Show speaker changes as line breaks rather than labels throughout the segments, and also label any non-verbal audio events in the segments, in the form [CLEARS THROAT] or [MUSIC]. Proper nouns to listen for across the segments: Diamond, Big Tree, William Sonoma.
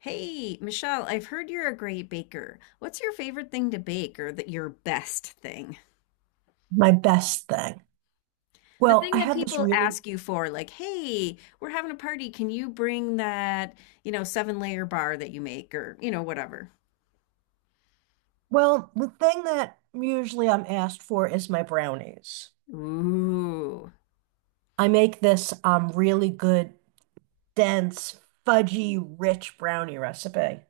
Hey, Michelle, I've heard you're a great baker. What's your favorite thing to bake or that your best thing?
My best thing.
The
Well,
thing
I
that
have this
people
really,
ask you for, like, hey, we're having a party. Can you bring that, seven layer bar that you make or whatever?
well, the thing that usually I'm asked for is my brownies.
Ooh.
I make this really good, dense, fudgy, rich brownie recipe.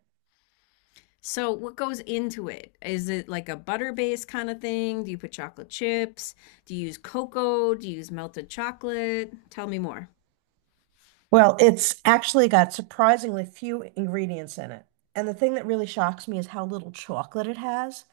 So what goes into it? Is it like a butter-based kind of thing? Do you put chocolate chips? Do you use cocoa? Do you use melted chocolate? Tell me more.
Well, it's actually got surprisingly few ingredients in it. And the thing that really shocks me is how little chocolate it has,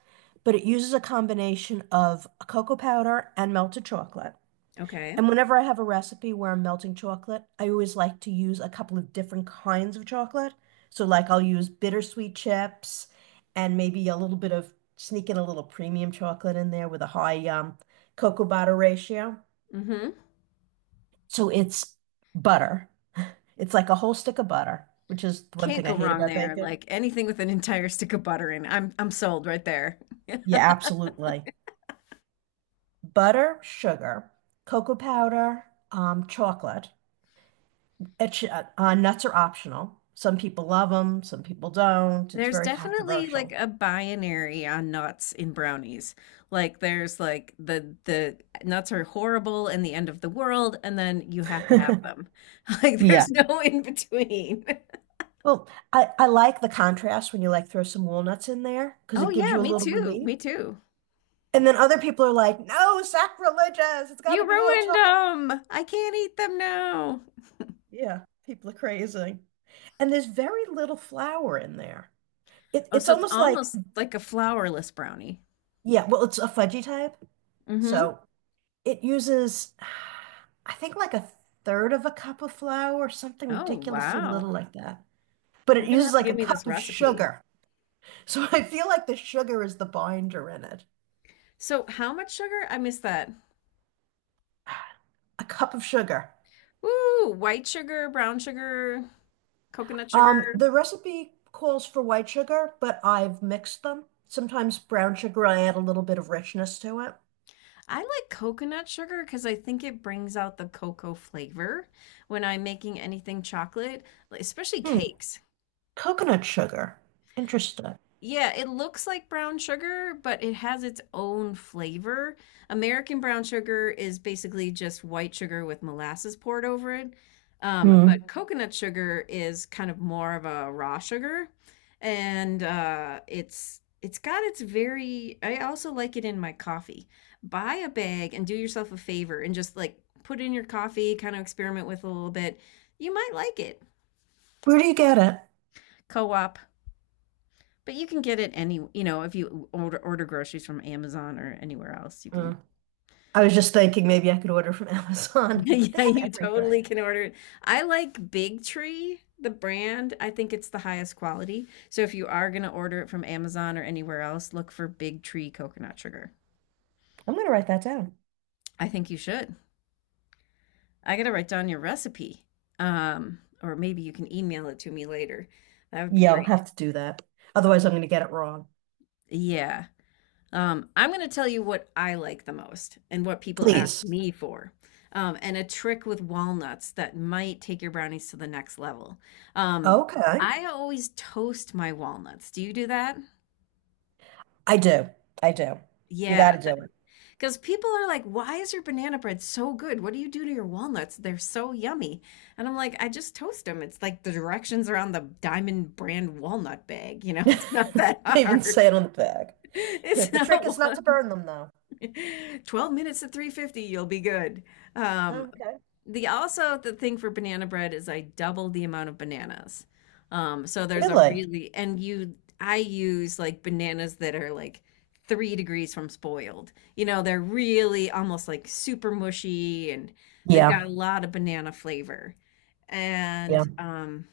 but it uses a combination of cocoa powder and melted chocolate.
Okay.
And whenever I have a recipe where I'm melting chocolate, I always like to use a couple of different kinds of chocolate. So, like, I'll use bittersweet chips and maybe a little bit of sneak in a little premium chocolate in there with a high cocoa butter ratio.
Mm-hmm.
So, it's butter. It's like a whole stick of butter, which is the one
Can't
thing I
go
hate
wrong
about
there.
bacon.
Like anything with an entire stick of butter in, I'm sold right there.
Yeah, absolutely. Butter, sugar, cocoa powder, chocolate. Nuts are optional. Some people love them, some people don't. It's
There's
very
definitely like
controversial.
a binary on nuts in brownies. Like there's like the nuts are horrible and the end of the world, and then you have to have
[LAUGHS]
them. [LAUGHS] Like
Yeah.
there's no in between. [LAUGHS]
Well, I like the contrast when you like throw some walnuts in there because
Oh
it gives
yeah,
you a
me
little
too.
relief.
Me too.
And then other people are like, no, sacrilegious. It's got to
You
be all
ruined
chocolate.
them. I can't eat them now.
Yeah, people are crazy. And there's very little flour in there. It,
Oh,
it's
so it's
almost like,
almost like a flourless brownie.
yeah, well, it's a fudgy type.
Mm-hmm.
So it uses, I think, like a third of a cup of flour, something
Oh
ridiculously little
wow.
like that. But
You're
it
gonna
uses
have to
like
give
a
me this
cup of
recipe.
sugar. So I feel like the sugar is the binder in it.
So, how much sugar? I missed that.
A cup of sugar.
Ooh, white sugar, brown sugar, coconut sugar.
The recipe calls for white sugar, but I've mixed them. Sometimes brown sugar, I add a little bit of richness to it.
I like coconut sugar because I think it brings out the cocoa flavor when I'm making anything chocolate, like- especially
Hmm.
cakes.
Coconut sugar. Interesting.
Yeah, it looks like brown sugar, but it has its own flavor. American brown sugar is basically just white sugar with molasses poured over it. But
Hmm.
coconut sugar is kind of more of a raw sugar, and it's got its very. I also like it in my coffee. Buy a bag and do yourself a favor and just like put it in your coffee, kind of experiment with it a little bit. You might like it.
Where do you get it?
Co-op. But you can get it any, you know, if you order groceries from Amazon or anywhere else, you can.
Hmm.
[LAUGHS]
I was just thinking maybe I could order from [LAUGHS] Amazon. They
Yeah,
have
you totally
everything.
can order it. I like Big Tree, the brand. I think it's the highest quality. So if you are going to order it from Amazon or anywhere else, look for Big Tree coconut sugar.
I'm gonna write that down.
I think you should. I got to write down your recipe. Or maybe you can email it to me later. That would be
Yeah, I'll
great.
have to do that. Otherwise, I'm gonna get it wrong.
Yeah. I'm going to tell you what I like the most and what people ask
Please.
me for. And a trick with walnuts that might take your brownies to the next level. Um,
Okay.
I always toast my walnuts. Do you do that?
I do. I do. You got
Yeah,
to do
because people are like, why is your banana bread so good? What do you do to your walnuts? They're so yummy. And I'm like, I just toast them. It's like the directions are on the Diamond brand walnut bag. You know, [LAUGHS]
it.
it's not
[LAUGHS]
that
They even say
hard.
it
[LAUGHS]
on the bag.
It's
The trick
not,
is not to burn them, though.
[LAUGHS] 12 minutes at 350, you'll be good. Um,
Okay.
the also the thing for banana bread is I double the amount of bananas. So there's a
Really?
really and you I use like bananas that are like 3 degrees from spoiled. You know, they're really almost like super mushy and they've got
Yeah.
a lot of banana flavor.
Yeah.
And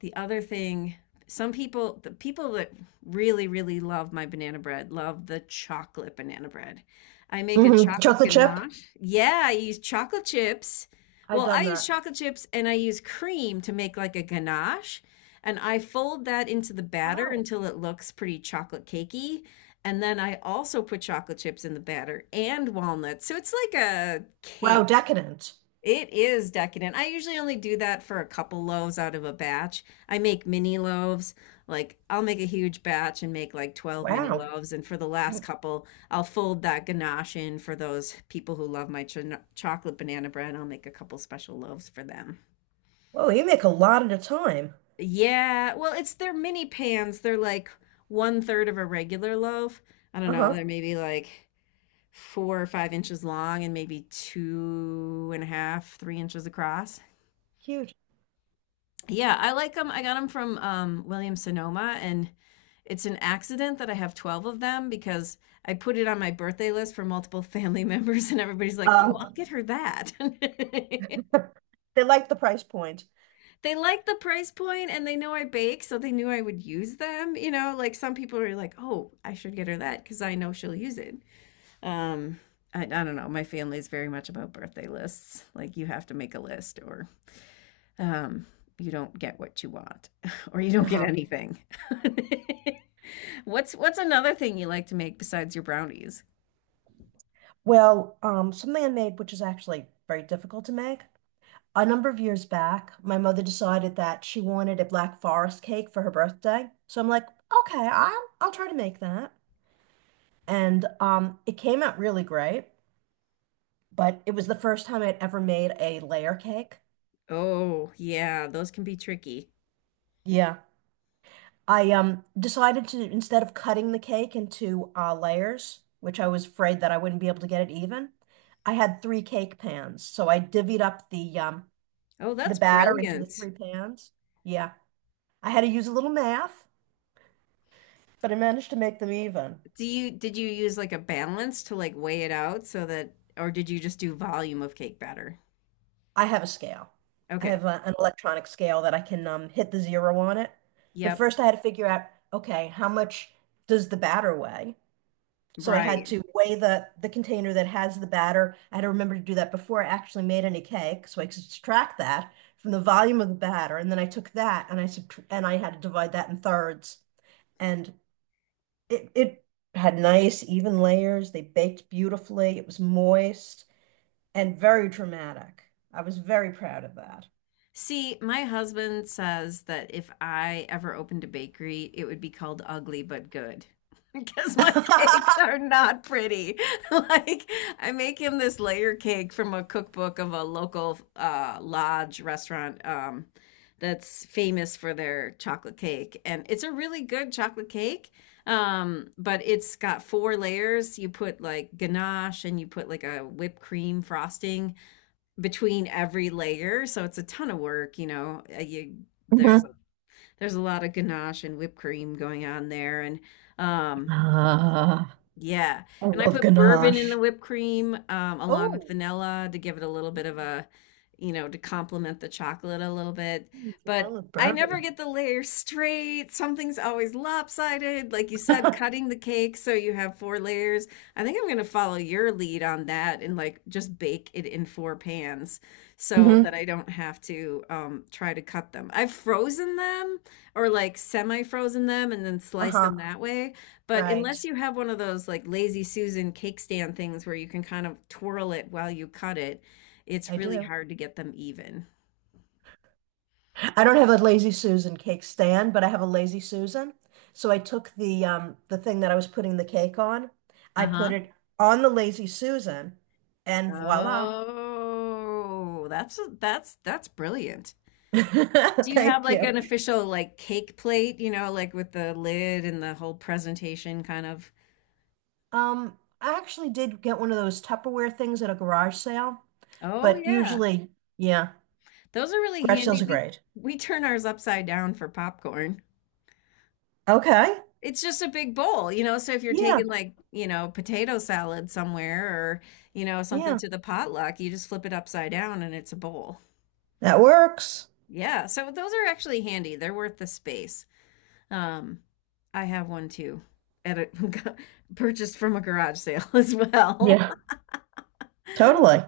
The other thing some people the people that really love my banana bread love the chocolate banana bread. I make a
Hmm.
chocolate
Chocolate chip?
ganache, yeah, I use chocolate chips.
I
Well, I
done
use
that.
chocolate chips and I use cream to make like a ganache, and I fold that into the batter
Oh,
until it looks pretty chocolate cakey, and then I also put chocolate chips in the batter and walnuts, so it's like a
wow,
cake.
decadent.
It is decadent. I usually only do that for a couple loaves out of a batch. I make mini loaves. Like I'll make a huge batch and make like 12 mini
Wow.
loaves. And for the last
You,
couple, I'll fold that ganache in for those people who love my ch chocolate banana bread. I'll make a couple special loaves for them.
whoa, you make a lot at a time.
Yeah, well, it's their mini pans. They're like one third of a regular loaf. I don't know.
Uh-huh.
They're maybe like 4 or 5 inches long and maybe two and a half, 3 inches across.
Huge.
Yeah, I like them. I got them from William Sonoma, and it's an accident that I have 12 of them because I put it on my birthday list for multiple [LAUGHS] family members, and everybody's like, oh,
Um,
I'll get her that. [LAUGHS]
they like the price point.
They like the price point and they know I bake, so they knew I would use them. You know, like some people are like, oh, I should get her that because I know she'll use it. Um, I don't know. My family is very much about birthday lists. Like, you have to make a list, or um, you don't get what you want [LAUGHS] or you don't get
Uh-huh.
anything. [LAUGHS] What's another thing you like to make besides your brownies?
Well, something I made, which is actually very difficult to make. A number of years back, my mother decided that she wanted a Black Forest cake for her birthday. So I'm like, okay, I'll try to make that. And it came out really great, but it was the first time I'd ever made a layer cake.
Oh, yeah, those can be tricky.
Yeah. I decided to, instead of cutting the cake into layers, which I was afraid that I wouldn't be able to get it even, I had three cake pans. So I divvied up
Oh,
the
that's
batter into the
brilliant.
three pans. Yeah. I had to use a little math, but I managed to make them even.
Do you did you use like a balance to like weigh it out so that or did you just do volume of cake batter?
I have a scale. I
Okay.
have a, an electronic scale that I can hit the zero on it. But
Yep.
first, I had to figure out, okay, how much does the batter weigh? So I had
Right.
to weigh the container that has the batter. I had to remember to do that before I actually made any cake, so I could subtract that from the volume of the batter, and then I took that and I subtr and I had to divide that in thirds, and it had nice even layers. They baked beautifully. It was moist and very dramatic. I was very proud of that.
See, my husband says that if I ever opened a bakery, it would be called Ugly But Good [LAUGHS] because my
[LAUGHS]
cakes are not pretty. [LAUGHS] Like, I make him this layer cake from a cookbook of a local lodge restaurant that's famous for their chocolate cake. And it's a really good chocolate cake, but it's got four layers. You put like ganache and you put like a whipped cream frosting between every layer. So it's a ton of work, you know. You there's
Mm-hmm.
there's a lot of ganache and whipped cream going on there, and um,
Ah,
yeah.
I
And I
love
put bourbon in the
ganache.
whipped cream along with
Oh,
vanilla to give it a little bit of a, you know, to complement the chocolate a little bit.
mm, I
But
love
I never
bourbon.
get the layer straight. Something's always lopsided. Like you
[LAUGHS]
said, cutting the cake so you have four layers. I think I'm going to follow your lead on that and like just bake it in four pans so
Mm-hmm.
that I don't have to try to cut them. I've frozen them or like semi-frozen them and then sliced
Uh-huh,
them that way. But
right.
unless you have one of those like lazy Susan cake stand things where you can kind of twirl it while you cut it, it's
I
really
do.
hard to get them even.
I don't have a Lazy Susan cake stand, but I have a Lazy Susan. So I took the thing that I was putting the cake on, I put
Uh-huh.
it on the Lazy Susan, and voila.
Oh, that's brilliant. Do
[LAUGHS]
you have
Thank
like
you.
an official like cake plate, you know, like with the lid and the whole presentation kind of?
I actually did get one of those Tupperware things at a garage sale,
Oh
but
yeah.
usually, yeah,
Those are really
garage
handy.
sales are
We
great.
we turn ours upside down for popcorn.
Okay.
It's just a big bowl, you know? So if you're
Yeah,
taking like, you know, potato salad somewhere or, you know, something
yeah,
to the potluck, you just flip it upside down and it's a bowl.
that works.
Yeah, so those are actually handy. They're worth the space. Um, I have one too at a [LAUGHS] purchased from a garage sale [LAUGHS] as well.
Yeah.
[LAUGHS]
Totally.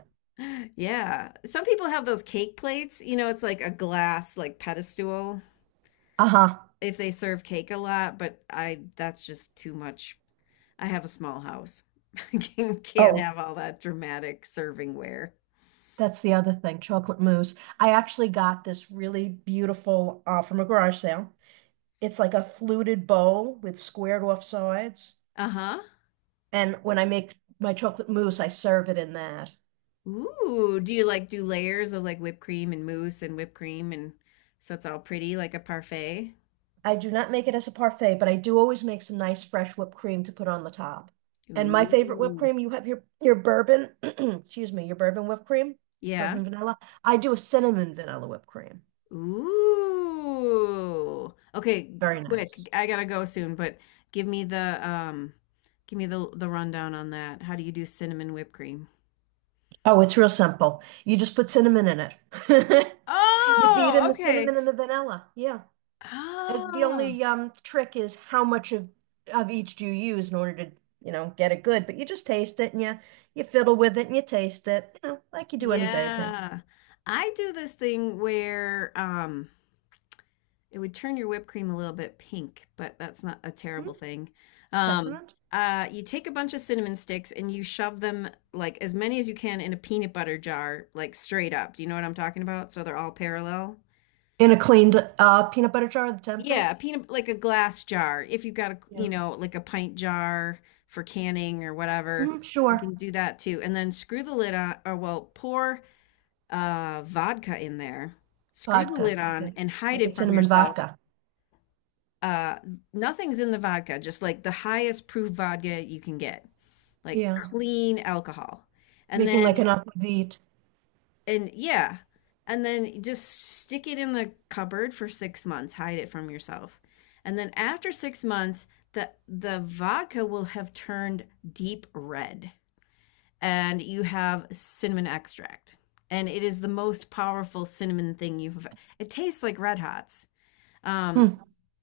Yeah. Some people have those cake plates, you know, it's like a glass like pedestal
Uh-huh.
if they serve cake a lot, but I that's just too much. I have a small house. [LAUGHS] I can- can't
Oh,
have all that dramatic servingware.
that's the other thing, chocolate mousse. I actually got this really beautiful from a garage sale. It's like a fluted bowl with squared off sides.
Uh-huh.
And when I make my chocolate mousse, I serve it in that.
Ooh, do you like do layers of like whipped cream and mousse and whipped cream and so it's all pretty like a parfait?
I do not make it as a parfait, but I do always make some nice fresh whipped cream to put on the top. And my favorite whipped
Ooh.
cream, you have your bourbon, [CLEARS THROAT] excuse me, your bourbon whipped cream,
Yeah.
bourbon vanilla. I do a cinnamon vanilla whipped cream.
Ooh. Okay,
Very
quick.
nice.
I gotta go soon, but give me the give me the rundown on that. How do you do cinnamon whipped cream?
Oh, it's real simple. You just put cinnamon in it. [LAUGHS] You beat
Oh,
in the
okay.
cinnamon and the vanilla. Yeah. The
Oh.
only trick is how much of each do you use in order to, you know, get it good. But you just taste it and you fiddle with it and you taste it, you know, like you do any baking.
Yeah. I do this thing where it would turn your whipped cream a little bit pink, but that's not a
Hmm.
terrible thing. Um
Peppermint?
you take a bunch of cinnamon sticks and you shove them like as many as you can in a peanut butter jar, like straight up. Do you know what I'm talking about? So they're all parallel.
In a cleaned peanut butter jar that's empty?
Yeah, a peanut like a glass jar. If you've got a,
Yeah.
you know, like a pint jar for canning or whatever,
Hmm,
you
sure.
can do that too. And then screw the lid on, or well, pour vodka in there, screw the
Vodka.
lid on,
Okay.
and hide
Making
it from
cinnamon
yourself.
vodka.
Uh, Nothing's in the vodka, just like the highest proof vodka you can get, like
Yeah.
clean alcohol. And
Making like
then,
an aquavit.
and yeah, and then just stick it in the cupboard for 6 months, hide it from yourself. And then after 6 months, the vodka will have turned deep red. And you have cinnamon extract. And it is the most powerful cinnamon thing you've. It tastes like Red Hots. Um,
Hmm.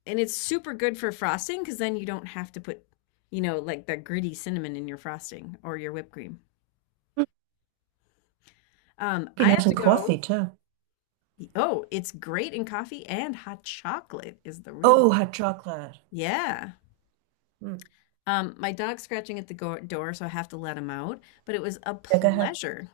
and it's super good for frosting because then you don't have to put, you know, like the gritty cinnamon in your frosting or your whipped cream.
Be
I have
nice
to
and
go.
coffee too.
Oh, it's great in coffee and hot chocolate is the real.
Oh, hot chocolate.
Yeah.
Hmm.
My dog's scratching at the door, so I have to let him out. But it was a
Yeah, go ahead.
pleasure